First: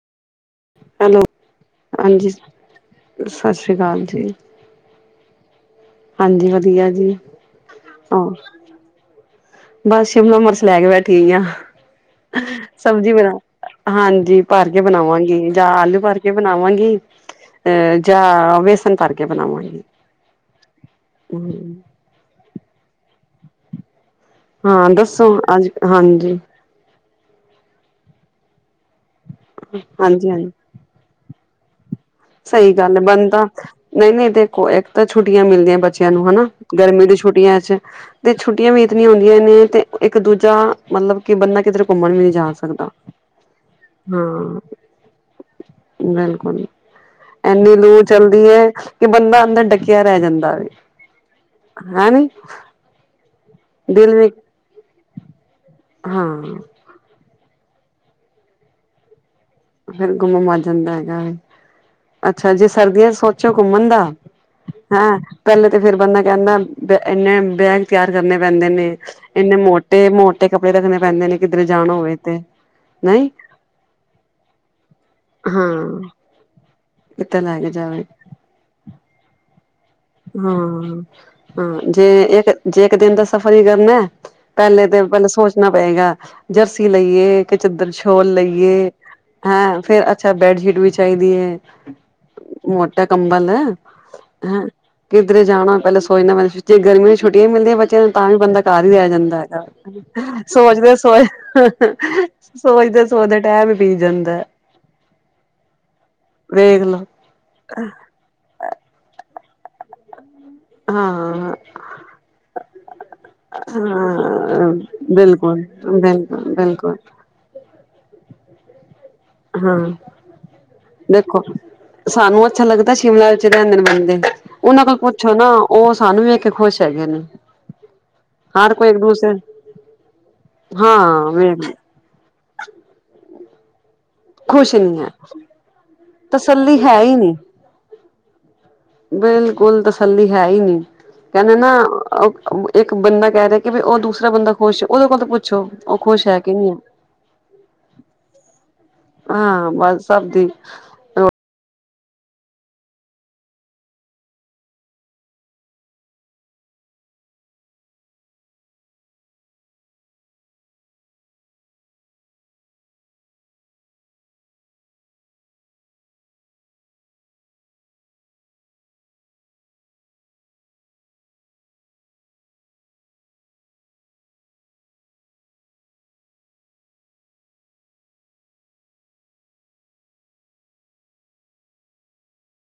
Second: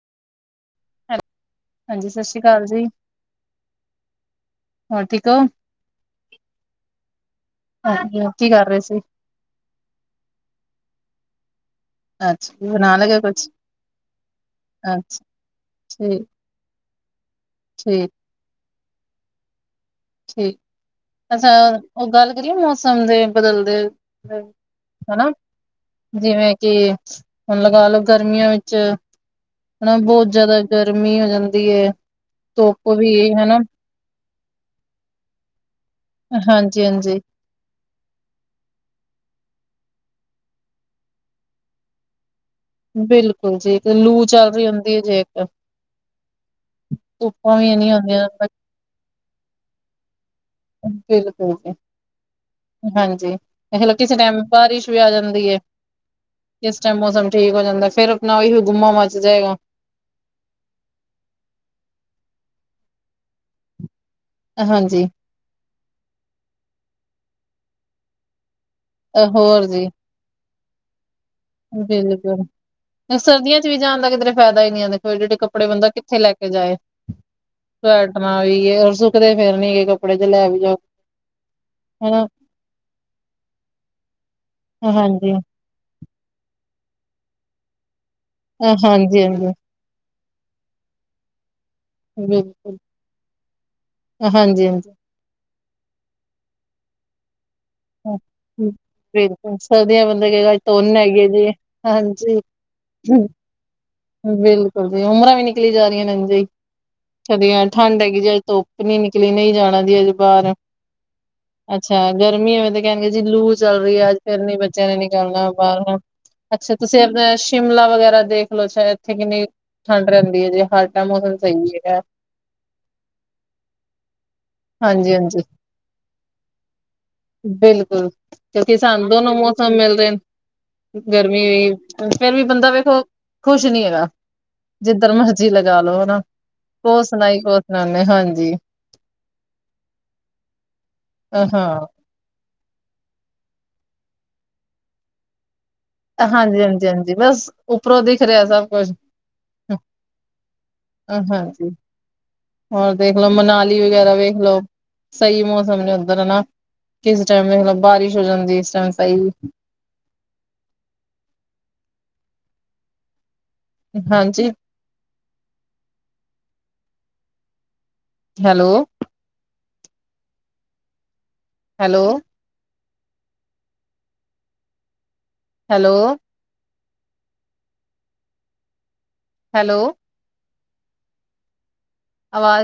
Hello ਹਾਂਜੀ ਸਤਿ ਸ਼੍ਰੀ ਅਕਾਲ ਜੀ ਸਤਿ ਸ਼੍ਰੀ ਅਕਾਲ ਜੀ ਹੋਰ ਠੀਕ ਹੋ ਹਾਂਜੀ ਵਧੀਆ ਜੀ ਹੋਰ ਕੀ ਕਰ ਰਹੇ ਸੀ ਬਸ ਸ਼ਿਮਲਾ ਮਰਚ ਲੈ ਕੇ ਬੈਠੀਹੋਈ ਆ ਅੱਛਾ ਸਬਜ਼ੀ ਲਗੇ ਬਣਾ ਕੁਛ ਹਾਂਜੀ ਭਰ ਕੇ ਅੱਛਾ ਬਣਾਵਾਂਗੀ ਜਾਂ ਆਲੂ ਭਰ ਠੀਕ ਕੇ ਬਣਾਵਾਂਗੀ ਅਹ ਜਾਂ ਵੇਸਣ ਭਰ ਕੇ ਬਣਾਵਾਂਗੀ ਠੀਕ ਅੱਛਾ ਉਹ ਗੱਲ ਕਰੀਏ ਮੌਸਮ ਦੇ ਬਦਲਦੇ ਹਾਂ ਦੱਸੋ ਅੱਜ ਹਾਂਜੀ ਕੇ ਹੁਣ ਲਗਾ ਲੋ ਗਰਮੀਆਂ ਵਿੱਚ ਹਨਾ ਬੋਤ ਹਾਂਜੀ ਹਾਂਜੀ ਜਾਦਾ ਗਰਮੀ ਹੋ ਜਾਂਦੀ ਏ ਸਹੀ ਗੱਲ ਹੈ ਬਣਦਾ ਨਹੀਂ ਨਹੀਂ ਦੇਖੋ ਇੱਕ ਤਾਂ ਛੁੱਟੀਆਂ ਮਿਲਦੀਆਂ ਬੱਚਿਆਂ ਨੂੰ ਹਨਾ ਹਾਂਜੀ ਗਰਮੀ ਦੀ ਹਾਂਜੀ ਛੁੱਟੀਆਂ ਚ ਤੇ ਛੁੱਟੀਆਂ ਵੀ ਇਤਨੀਆਂ ਹੁੰਦੀਆਂ ਨੇ ਤੇ ਇੱਕ ਦੂਜਾ ਮਤਲਬ ਕਿ ਬੰਦਾ ਕਿਦਰੇ ਘੁੰਮਣ ਵੀ ਨ ਜਾ ਸਕਦਾ ਬਿਲਕੁਲ ਜੀ ਲੂ ਚੱਲ ਹਾਂ ਰਹੀ ਹੁੰਦੀ ਹੈ ਜੇ ਇੱਕ ਬਿਲਕੁਲ ਧੁੱਪਾਂ ਵੀ ਇੰਨੀ ਇਨੀ ਲੂ ਹੁੰਦੀਆਂ ਚਲਦੀ ਹੈ ਕਿ ਬੰਦਾ ਅੰਦਰ ਡੱਕਿਆ ਰੈ ਜਾਂਦਾ ਵੇ ਬਿਲਕੁਲ ਹੈਨੀ ਹਾਂਜੀ ਦਿਲ ਕਿਸੇ ਵੀ ਟੈਮ ਬਾਰਿਸ਼ ਵੀ ਆ ਜਾਂਦੀ ਐ ਹਾਂ ਕਿਸ ਟੈਮ ਮੌਸਮ ਠੀਕ ਹੋ ਜਾਂਦਾ ਫੇਰ ਆਪਣਾ ਓਹੀ ਗੁੰਮਾ ਮਚ ਜਾਏਗਾ, ਫੇਿਰ ਗੁੰਮਾ ਮਚ ਜਾਂਦਾ ਹੈਗਾ ਅੱਛਾ ਜੇ ਸਰਦੀਆਂ ਚ ਸੋਚੋ ਘੁੰਮਣ ਦਾ ਹਾਂਜੀ ਹੈਂ ਪੈਲੇ ਤਾਂ ਫੇਰ ਬੰਦਾ ਕੈਂਦਾ ਇੰਨੇ ਬੈਗ ਤਿਆਰ ਕਰਨੇ ਪੈਂਦੇ ਨੇ ਇੰਨੇ ਹੋਰ ਜੀ ਮੋਟੇ -ਮੋਟੇ ਕੱਪੜੇ ਰੱਖਣੇ ਪੈਂਦੇ ਨੇ ਕਿੱਧਰੇ ਜਾਣ ਹੋਵੇ ਤੇ ਨਹੀਂ ਕਿਥੇ ਵੀ ਜਾਣ ਦਾ ਕਿਧਰੇ ਫੈਦਾ ਹੀ ਨਹੀ ਦੇ ਖੋ ਏਡੇ ਏਡੇ ਕੱਪੜੇ ਬੰਦਾ ਹਾਂ ਕਿੱਥੇ ਲੈ ਕੇ ਜਾਏ ਕਿਤੇ ਲੈ ਕੇ ਜਾਵੇ ਸ ਨਾ ਵੀ ਏ ਔਰ ਸੁੱਕਦੇ ਫੇਰ ਨੀ ਕ ਹਾਂ ਹਾਂ ਜੇ ਹਨਾ ਇੱਕ ਜੇ ਇੱਕ ਦਿਨ ਦਾ ਸਫ਼ਰ ਹੀ ਕਰਨਾ ਪੈਲੇ ਤਾਂ ਪੈਲੇ ਹਾਂਜੀ ਸੋਚ ਣਾ ਪਏਗਾ ਜਰਸੀ ਲਈਏ ਕਿ ਚਦਰ ਛੋਲ ਲਈਏ ਯੇਹ ਹਾਂਜੀ ਹਾਂਜੀ ਹੈ, ਫੇਰ ਅੱਛਾ ਬੈਡਸ਼ੀਟ ਵੀ ਚਾਈਦੀ ਹੈ। ਬਿਲਕੁਲ ਮੋਟਾ ਕੰਬਲ ਹੈ। ਹਾਂਜੀ ਹਾਂਜੀ ਕਿੱਧਰੇ ਜਾਣਾ ਪੈਲ ਸੋਚਣਾ ਪੈਂਦਾ, ਗਰਮੀਆਂ ਛੱਟੀਆਂ ਮਿਲਦੀਆਂ ਬੱਚਿਆਂ ਨੂੰ। ਤਾਂ ਵੀ ਬੰਦਾ ਘਰ ਹੀ ਰੈ ਜਾਂਦਾ ਬਿਲਕੁਲ ਹੈਗਾ ਸਰਦੀਆਂ ਬੰਦੇ ਕਹੇਗਾ ਅੱਜ ਸੋਚਦੇ ਧੁੰਨ ਹੈਗੀ ਹੈ ਜੀ ਸੋਚ। ਹਾਂਜੀ ਸੋਚਦੇ ਸੋਚਦੇ ਟੈਮ ਹੀ। ਪੀ ਜਾਂਦਾ ਬਿਲਕੁਲ ਜੀ ਉਮਰਾਂ ਵੀ ਨਿਕਲੀ ਜਾ ਰਹੀਆਂ ਨੇ ਜੀ ਵੇਖ ਲੋ ਸਾਡੀਆ ਠੰਡ ਹੈਗੀ ਜੀ ਅੇ ਧੁੱਪ ਨਹੀਂ ਨਿਕਲੀ ਨਹੀਂ ਜਾਣਾ ਦੀ ਅਜੇ ਬਾਹਰ। ਹਾਂ ਅੱਛਾ ਗਰਮੀ ਐਵੇਂ ਤੇ ਕਹਿਣਗੇ ਜੀ ਲੂ ਚੱਲ ਰਹੀ ਹੈ, ਅੱਜ ਫਿਰ ਨੀ ਹਾਂ ਬੱਚਿਆਂ ਨੇ ਨਿਕਲਨਾ ਬਿਲਕੁਲ ਬਾਹਰ। ਬਿਲਕੁਲ ਅੱਛਾ ਬਿਲਕੁਲ ਤੁਸੀਂ ਆਪਣਾ ਸ਼ਿਮਲਾ ਵਗੈਰਾ ਦੇਖਲੋ ਸ਼ਾਇਦ। ਇੱਥੇ ਕਿੰਨੀ ਹਾਂ ਠੰਡ ਰਹਿੰਦੀ ਹੈ ਜੇ ਹਰ ਟਾਈਮ ਮੌਸਮ ਦੇਖੋ ਸਹੀ ਹੈਗਾ ਸਾਨੂੰ ਅੱਛਾ ਲੱਗਦਾ ਸ਼ਿਮਲਾ ਵਿੱਚ ਰਹਦੇ ਨੇ ਬੰਦੇ। ਉਹਨਾਂ ਕੋਲ ਪੁੱਛੋ ਹਾਂਜੀ-ਹਾਂਜੀ ਨਾ ਉਹ ਸਾਨੂੰ ਵੇਖ ਕੇ ਖੁਸ਼ ਹੈਗੇ ਨੇ। ਬਿਲਕੁਲ ਹਰ ਕਿਉਂਕਿ ਕੋਈ ਇੱਕ ਸਾਨੂੰ ਦੂਸਰੇ ਦੋਨੋ ਮੌਸਮ ਮਿਲਦੇ ਨੇ। ਹਾਂ ਗਰਮੀ [unintelligible] ਵੀ ਫੇਰ ਵੀ ਬੰਦਾ ਵੇਖੋ ਖੁਸ਼ ਨੀ ਹੈਗਾ। ਖੁਸ਼ ਨੀ ਹੈ ਜਿੱਧਰ ਮਰਜੀ‌ ਲਗਾਲੋ ਹਨਾ ਤਸੱਲੀ ਹੈ ਕੋ ਹੀ ਨਹੀਂ ਸੁਣਾਈ ਕੁ ਸੁਣਾਦੇ ਹਾਂਜੀ। ਬਿਲਕੁਲ ਤਸੱਲੀ ਹੈ, ਹੀ ਨੀ ਕਹਿੰਦੇ ਨਾ। ਹਾਂ ਇੱਕ ਬੰਦਾ ਕਹਿ ਰਿਹਾ, ਕਿ ਵੀ ਉਹ ਦੂਸਰਾ ਬੰਦਾ ਖੁਸ਼ ਉਹਦੇ ਕੋਲ ਤਾਂ ਪੁੱਛੋ। ਉਹ ਖੁਸ਼ ਹੈ ਕਿ ਹਾਂਜੀ ਨਹੀਂ ਹਾਂਜੀ ਹੈ ਹਾਂਜੀ ਬਸ ਉੱਪਰੋਂ ਦਿਖ ਰਿਹਾ ਸਭ ਕੁਛ। ਹਾਂ ਬਸ ਸਭ ਦੀ ਆਹ ਹਾਂਜੀ। ਹੋਰ ਦੇਖਲੋ ਮਨਾਲੀ ਵਗੈਰਾ ਵੇਖ ਲੋ ਸਹੀ ਮੌਸਮ ਨੇ ਉੱਧਰ ਹਨਾ। ਕਿਸ ਟਾਈਮ ਬਾਰਿਸ਼ ਹੋ ਜਾਂਦੀ ਇਸ ਟਾਈਮ ਤਾਂ। [unintelligible] ਹਾਂਜੀ। ਹੈਲੋ। ਹੈਲੋ। ਹੈਲੋ। ਹੈਲੋ। ਆਵਾਜ਼